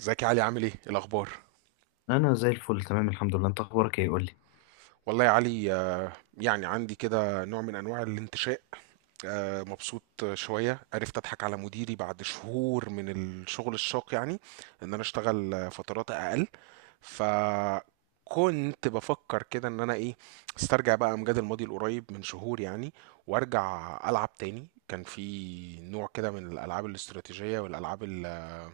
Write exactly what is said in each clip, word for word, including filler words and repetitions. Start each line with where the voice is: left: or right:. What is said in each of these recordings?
right: ازيك يا علي؟ عامل ايه؟ إيه الاخبار؟
left: انا زي الفل، تمام الحمد لله. انت اخبارك ايه، قول لي؟
right: والله يا علي، آه، يعني عندي كده نوع من انواع الانتشاء. آه، مبسوط. شويه عرفت اضحك على مديري بعد شهور من الشغل الشاق يعني، ان انا اشتغل فترات اقل. فكنت بفكر كده ان انا ايه، استرجع بقى امجاد الماضي القريب من شهور يعني، وارجع العب تاني. كان في نوع كده من الالعاب الاستراتيجية والالعاب ال-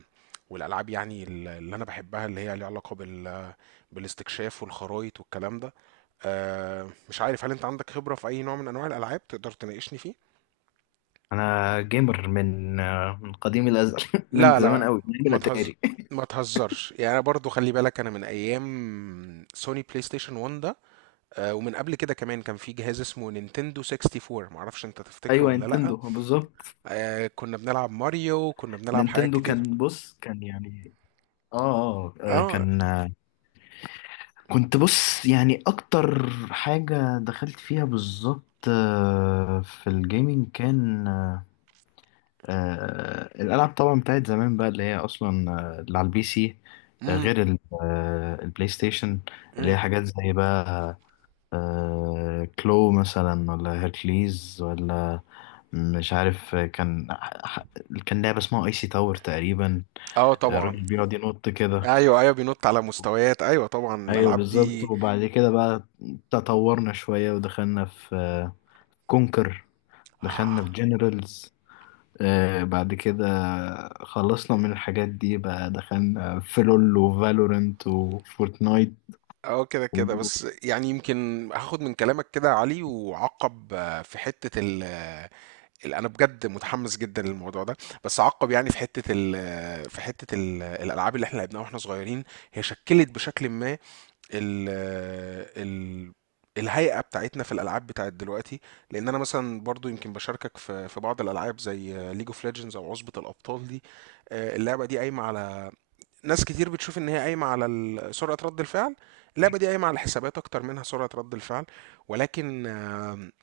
right: والالعاب يعني ال- اللي انا بحبها، اللي هي ليها علاقة بال بالاستكشاف والخرايط والكلام ده. آه، مش عارف هل انت عندك خبرة في اي نوع من انواع الالعاب تقدر تناقشني فيه؟
left: انا جيمر من آه، من قديم الازل من
right: لا
left: زمان
right: لا،
left: قوي، من ايام
right: ما تهز
left: الاتاري.
right: ما تهزرش يعني، انا برضو خلي بالك انا من ايام سوني بلاي ستيشن واحد ده. آه، ومن قبل كده كمان كان في جهاز اسمه نينتندو ستة وستين، معرفش انت تفتكره
left: ايوه،
right: ولا لأ.
left: نينتندو بالظبط.
right: آه، كنا بنلعب ماريو، كنا بنلعب حاجات
left: نينتندو
right: كتيرة.
left: كان، بص، كان يعني اه آه،
right: اه.
left: كان آه، كنت بص يعني اكتر حاجه دخلت فيها بالظبط، آه، في الجيمنج، كان آه، الالعاب طبعا بتاعت زمان بقى، اللي هي اصلا آه، اللي على البي سي، آه،
right: امم.
left: غير ال- آه، البلاي ستيشن، اللي
right: امم.
left: هي حاجات زي بقى آه، كلو مثلا، ولا هيركليز، ولا مش عارف. آه، كان ح- كان لعبة اسمها ايسي تاور تقريبا،
right: اه
left: آه،
right: طبعا.
left: الراجل بيقعد ينط كده.
right: ايوه ايوه بينط على مستويات، ايوه طبعا
left: ايوه
right: الالعاب
left: بالظبط.
right: دي.
left: وبعد كده بقى تطورنا شوية، ودخلنا في آه، كونكر، دخلنا
right: اه
left: في جنرالز. آه بعد كده خلصنا من الحاجات دي بقى، دخلنا في لول وفالورنت وفورتنايت
right: اه كده كده.
left: و...
right: بس يعني يمكن هاخد من كلامك كده يا علي وعقب، آه، في حتة ال آه، ال- انا بجد متحمس جدا للموضوع ده، بس عقب يعني في حتة ال آه، في حتة ال- آه، الالعاب اللي احنا لعبناها واحنا صغيرين، هي شكلت بشكل ما ال ال الهيئة بتاعتنا في الألعاب بتاعت دلوقتي. لأن أنا مثلا برضو يمكن بشاركك في في بعض الألعاب زي ليج اوف ليجندز أو عصبة الأبطال دي. آه، اللعبة دي قايمة على، ناس كتير بتشوف إن هي قايمة على ال- سرعة رد الفعل. اللعبة دي قايمة على الحسابات أكتر منها سرعة رد الفعل، ولكن آم،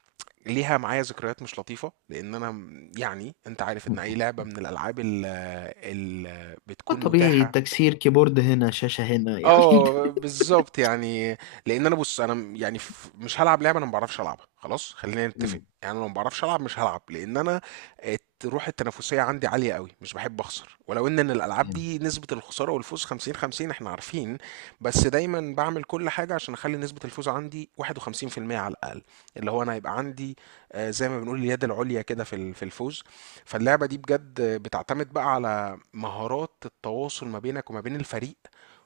right: ليها معايا ذكريات مش لطيفة. لأن أنا م- يعني أنت عارف إن أي لعبة من الألعاب اللي
left: آه،
right: بتكون
left: طبيعي،
right: متاحة.
left: تكسير كيبورد هنا، شاشة هنا يعني.
right: اه بالظبط يعني. لان انا بص، انا م- يعني ف- مش هلعب لعبه انا ما بعرفش العبها، خلاص خلينا نتفق
left: مم.
right: يعني. انا لو ما بعرفش العب مش هلعب، لان انا الت- روح التنافسيه عندي عاليه قوي، مش بحب اخسر. ولو ان إن الالعاب دي نسبه الخساره والفوز خمسين خمسين احنا عارفين، بس دايما بعمل كل حاجه عشان اخلي نسبه الفوز عندي واحد وخمسين في المية على الاقل. اللي هو انا هيبقى عندي آه، زي ما بنقول اليد العليا كده في ال- في الفوز. فاللعبه دي بجد بتعتمد بقى على مهارات التواصل ما بينك وما بين الفريق.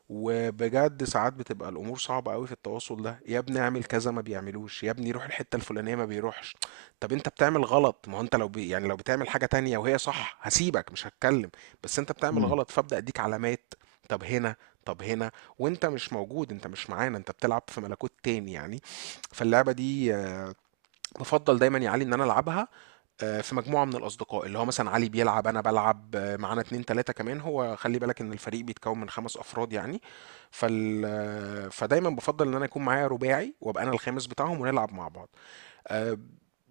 right: وبجد ساعات بتبقى الامور صعبه قوي في التواصل ده. يا ابني اعمل كذا، ما بيعملوش. يا ابني روح الحته الفلانيه، ما بيروحش. طب انت بتعمل غلط، ما هو انت لو بي يعني لو بتعمل حاجه تانية وهي صح هسيبك مش هتكلم، بس انت بتعمل
left: مم.
right: غلط فابدا اديك علامات. طب هنا، طب هنا، وانت مش موجود، انت مش معانا، انت بتلعب في ملكوت تاني يعني. فاللعبه دي آه، بفضل دايما يا علي ان انا العبها آه، في مجموعة من الأصدقاء، اللي هو مثلا علي بيلعب، أنا بلعب آه، معانا اتنين تلاتة كمان. هو خلي بالك إن الفريق بيتكون من خمس أفراد يعني. فال آه، فدايما بفضل إن أنا يكون معايا رباعي وأبقى أنا الخامس بتاعهم ونلعب مع بعض. آه،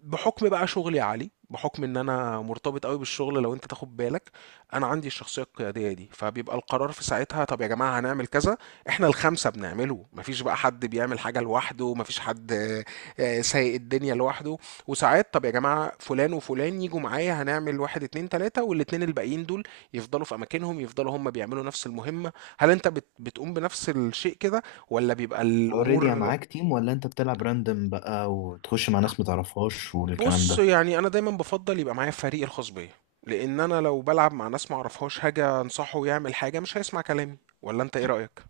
right: بحكم بقى شغلي عالي، بحكم ان انا مرتبط قوي بالشغل لو انت تاخد بالك، انا عندي الشخصيه القياديه دي، فبيبقى القرار في ساعتها، طب يا جماعه هنعمل كذا. احنا الخمسه بنعمله، مفيش بقى حد بيعمل حاجه لوحده، مفيش حد آه، آه، سايق الدنيا لوحده. وساعات طب يا جماعه فلان وفلان يجوا معايا هنعمل واحد اتنين تلاته، والاتنين الباقيين دول يفضلوا في اماكنهم، يفضلوا هم بيعملوا نفس المهمه. هل انت بت- بتقوم بنفس الشيء كده ولا بيبقى
left: اوريدي
right: الامور؟
left: معاك تيم، ولا انت بتلعب راندم بقى وتخش مع ناس متعرفهاش والكلام
right: بص
left: ده؟
right: يعني انا دايما بفضل يبقى معايا فريق الخاص بيا، لان انا لو بلعب مع ناس معرفهاش هاجي انصحه يعمل حاجه مش هيسمع كلامي. ولا انت ايه رايك؟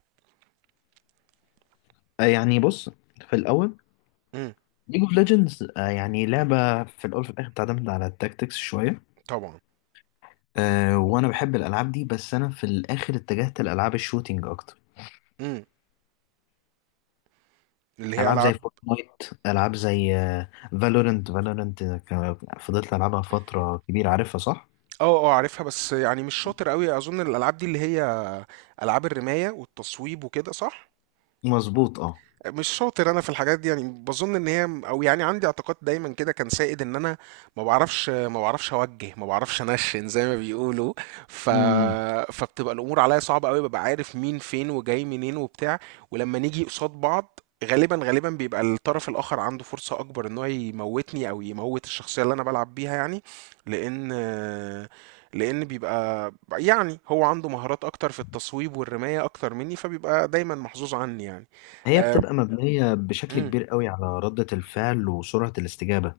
left: آه يعني بص، في الاول
right: امم.
left: ليج اوف ليجندز يعني لعبه، في الاول في الاخر بتعتمد على التاكتكس شويه.
right: طبعا.
left: آه وانا بحب الالعاب دي، بس انا في الاخر اتجهت لالعاب الشوتينج اكتر.
right: امم. اللي هي
left: العاب زي
right: العاب.
left: فورتنايت، العاب زي فالورنت فالورنت، فضلت العبها فتره كبيره، عارفها صح؟
right: اه اه عارفها، بس يعني مش شاطر قوي اظن الالعاب دي اللي هي العاب الرمايه والتصويب وكده صح؟
left: مظبوط، اه.
right: مش شاطر انا في الحاجات دي يعني. بظن ان هي او يعني عندي اعتقاد دايما كده كان سائد ان انا ما بعرفش، ما بعرفش اوجه، ما بعرفش انشن زي ما بيقولوا. ف
left: مم.
right: فبتبقى الامور عليا صعبه قوي، ببقى عارف مين فين وجاي منين وبتاع، ولما نيجي قصاد بعض غالبا غالبا بيبقى الطرف الاخر عنده فرصه اكبر ان هو يموتني او يموت الشخصيه اللي انا بلعب بيها يعني. لان لان بيبقى يعني هو عنده مهارات اكتر في التصويب والرمايه اكتر مني، فبيبقى دايما محظوظ عني يعني.
left: هي
right: آه،
left: بتبقى مبنيه بشكل
right: إمم،
left: كبير قوي على رده الفعل وسرعه الاستجابه.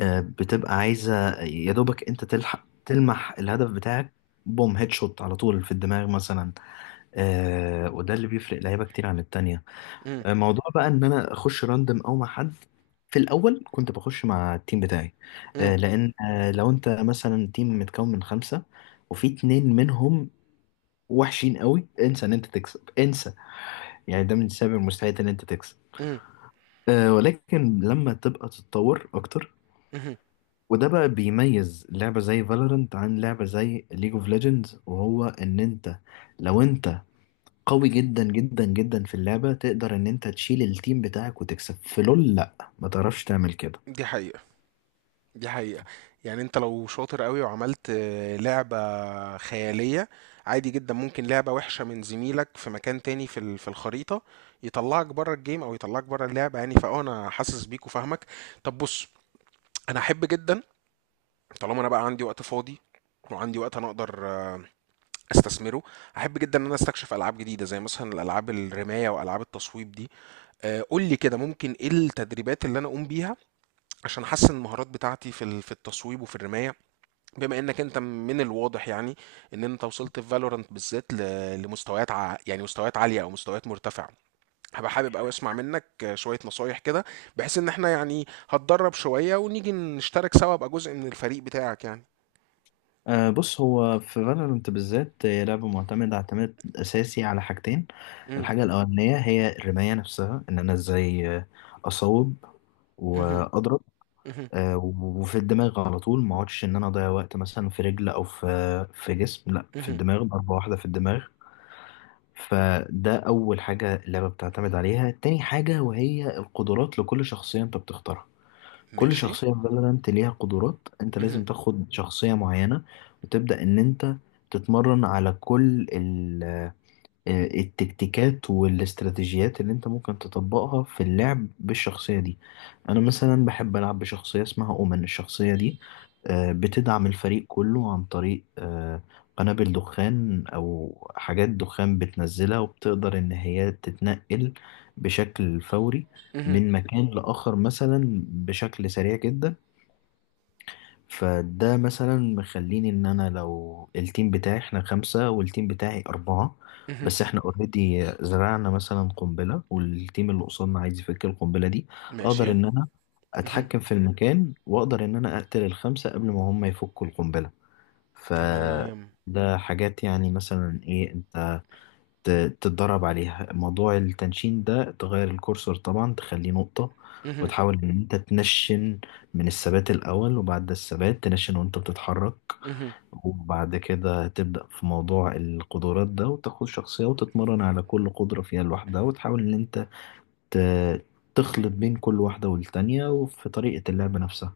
left: آه، بتبقى عايزة يا دوبك انت تلحق تلمح الهدف بتاعك، بوم، هيد شوت على طول في الدماغ مثلا. آه وده اللي بيفرق لعيبة كتير عن التانية.
right: إمم،
left: آه، موضوع بقى ان انا اخش راندم او مع حد، في الاول كنت بخش مع التيم بتاعي.
right: إمم،
left: آه لان آه لو انت مثلا تيم متكون من خمسة، وفي اتنين منهم وحشين قوي، انسى ان انت تكسب، انسى. يعني ده من سبب المستحيل ان انت تكسب.
right: إمم،
left: آه ولكن لما تبقى تتطور اكتر،
right: اهم،
left: وده بقى بيميز لعبة زي فالورنت عن لعبة زي ليج اوف ليجندز، وهو ان انت، لو انت قوي جدا جدا جدا في اللعبة، تقدر ان انت تشيل التيم بتاعك وتكسب. في لول لا، ما تعرفش تعمل كده.
right: دي حقيقة، دي حقيقة. يعني أنت لو شاطر أوي وعملت آه، لعبة خيالية، عادي جدًا ممكن لعبة وِحشة من زميلك في مكان تاني في ال في الخريطة، يطلّعك برّه الgame أو يطلّعك برّه اللعبة يعني، فآه أنا حاسس بيك وفاهمك. طب بُص، أنا أحب جدًا، طالما أنا بقى عندي وقت فاضي وعندي وقت أنا أقدر آه، أستثمره، أحب جدًا إن أنا أستكشف ألعاب جديدة، زي مثلًا الألعاب الرماية وألعاب التصويب دي. آآ قُل لي كده ممكن إيه التدريبات اللي أنا أقوم بيها عشان احسن المهارات بتاعتي في ال- في التصويب وفي الرمايه، بما انك انت من الواضح يعني ان انت وصلت في فالورانت بالذات ل- لمستويات ع... يعني مستويات عاليه او مستويات مرتفعه. هبقى حابب قوي اسمع منك شويه نصايح كده، بحيث ان احنا يعني هتدرب شويه ونيجي نشترك سوا ابقى جزء من الفريق بتاعك يعني.
left: آه بص، هو في فالورنت بالذات، هي لعبة معتمدة اعتماد اساسي على حاجتين.
right: امم.
left: الحاجة الاولانية هي الرماية نفسها، ان انا ازاي آه، اصوب
right: اها.
left: واضرب،
right: اها.
left: آه، وفي الدماغ على طول، ما اقعدش ان انا اضيع وقت مثلا في رجل او في في جسم، لا، في
right: اها.
left: الدماغ، ضربة واحدة في الدماغ. فده اول حاجة اللعبة بتعتمد عليها. تاني حاجة وهي القدرات لكل شخصية انت بتختارها. كل
right: ماشي.
left: شخصية في فالورانت ليها قدرات، انت لازم
right: اها.
left: تاخد شخصية معينة، وتبدأ ان انت تتمرن على كل آه، التكتيكات والاستراتيجيات اللي انت ممكن تطبقها في اللعب بالشخصية دي. انا مثلا بحب العب بشخصية اسمها اومن. الشخصية دي آه، بتدعم الفريق كله عن طريق آه، قنابل دخان او حاجات دخان بتنزلها، وبتقدر ان هي تتنقل بشكل فوري
right: اها.
left: من مكان لآخر مثلا بشكل سريع جدا. فده مثلا مخليني ان انا، لو التيم بتاعي احنا خمسة والتيم بتاعي اربعة،
right: اها.
left: بس احنا اوريدي زرعنا مثلا قنبلة، والتيم اللي قصادنا عايز يفك القنبلة دي، اقدر
right: ماشي.
left: ان انا
right: اها.
left: اتحكم في المكان، واقدر ان انا اقتل الخمسة قبل ما هم يفكوا القنبلة.
right: تمام.
left: فده حاجات يعني مثلا ايه، انت ت- تتدرب عليها. موضوع التنشين ده، تغير الكورسور طبعا، تخليه نقطة،
right: اها.
left: وتحاول ان انت تنشن من الثبات الاول، وبعد الثبات تنشن وانت بتتحرك.
right: اها.
left: وبعد كده تبدأ في موضوع القدرات ده، وتاخد شخصية وتتمرن على كل قدرة فيها لوحدها، وتحاول ان انت ت- تخلط بين كل واحدة والتانية، وفي طريقة اللعب نفسها.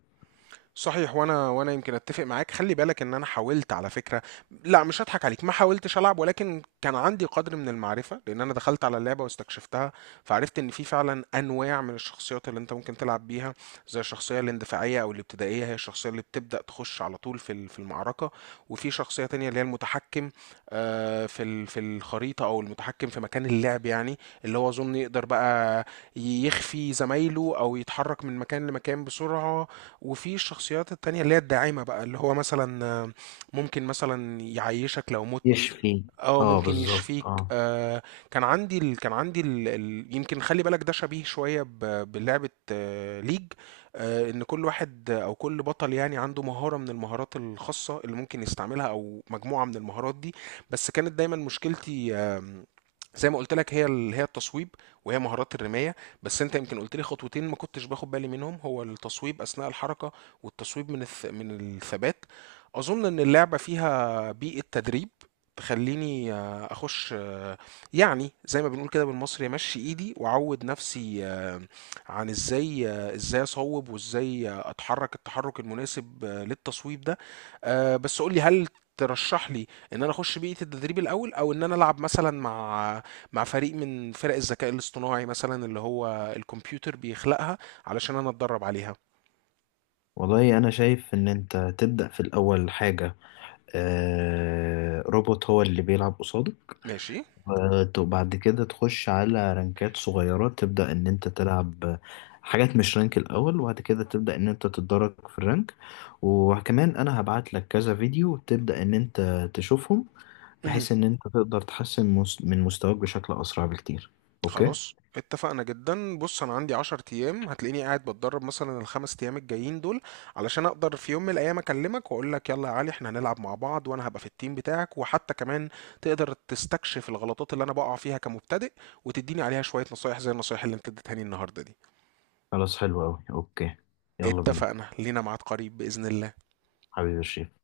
right: صحيح. وانا وانا يمكن اتفق معاك. خلي بالك ان انا حاولت على فكره، لا مش هضحك عليك، ما حاولتش العب، ولكن كان عندي قدر من المعرفه لان انا دخلت على اللعبه واستكشفتها. فعرفت ان في فعلا انواع من الشخصيات اللي انت ممكن تلعب بيها، زي الشخصيه الاندفاعيه او الابتدائيه، هي الشخصيه اللي بتبدا تخش على طول في ال- في المعركه. وفي شخصيه تانية اللي هي المتحكم آه، في ال- في الخريطه او المتحكم في مكان اللعب يعني، اللي هو اظن يقدر بقى يخفي زمايله او يتحرك من مكان لمكان بسرعه. وفي الشخصيات التانية اللي هي الداعمة بقى، اللي هو مثلا آه، ممكن مثلا يعيشك لو مت.
left: يشفي.
right: اه
left: اه
right: ممكن
left: بالظبط،
right: يشفيك
left: اه.
right: آه. كان عندي ال... كان عندي ال... ال... يمكن خلي بالك ده شبيه شوية ب... بلعبة آه ليج، آه ان كل واحد او كل بطل يعني عنده مهارة من المهارات الخاصة اللي ممكن يستعملها او مجموعة من المهارات دي. بس كانت دايما مشكلتي آم، زي ما قلت لك هي ال... هي التصويب وهي مهارات الرماية. بس انت يمكن قلت لي خطوتين ما كنتش باخد بالي منهم، هو التصويب اثناء الحركة والتصويب من الث... من الثبات. اظن ان اللعبة فيها بيئة تدريب تخلّيني آآ أخُش آه، يعني زي ما بنقول كده بالمصري أمشّي إيدي وأعوّد نَفْسي، آآ عن إزاي آه، إزاي أصوّب وإزاي آه، أتحرّك التحرُّك المناسب آه، للتصويب ده. آآ بس قُل لي، هل ترشّح لي إن أنا أخُش بيئة التدريب الأول، أو إن أنا ألعب مثلًا مع مع فريق من فرق الذكاء الاصطناعي مثلًا اللي هو الكمبيوتر بيخلقها علشان أنا أتدرّب عليها؟
left: والله انا شايف ان انت تبدأ في الاول حاجة، آه، روبوت هو اللي بيلعب قصاده.
right: ماشي.
left: وت- وبعد كده تخش على رانكات صغيرة، تبدأ إن أنت تلعب حاجات مش رانك الأول، وبعد كده تبدأ إن أنت تتدرج في الرانك. وكمان أنا هبعت لك كذا فيديو تبدأ إن أنت تشوفهم،
right: اهم.
left: بحيث إن أنت تقدر تحسن مس- من مستواك بشكل أسرع بكتير. أوكي.
right: خلاص اتفقنا جدا. بص انا عندي عشر ايام، هتلاقيني قاعد بتدرب مثلا الخمس ايام الجايين دول، علشان اقدر في يوم من الايام اكلمك واقول لك يلا يا علي احنا هنلعب مع بعض، وانا هبقى في التيم بتاعك، وحتى كمان تقدر تستكشف الغلطات اللي انا بقع فيها كمبتدئ وتديني عليها شوية نصايح زي النصايح اللي انت اديتها لي النهارده دي.
left: خلاص، حلو أوي. أوكي، يلا بينا.
right: اتفقنا، لينا ميعاد قريب بإذن الله.
left: حبيبي الشيخ.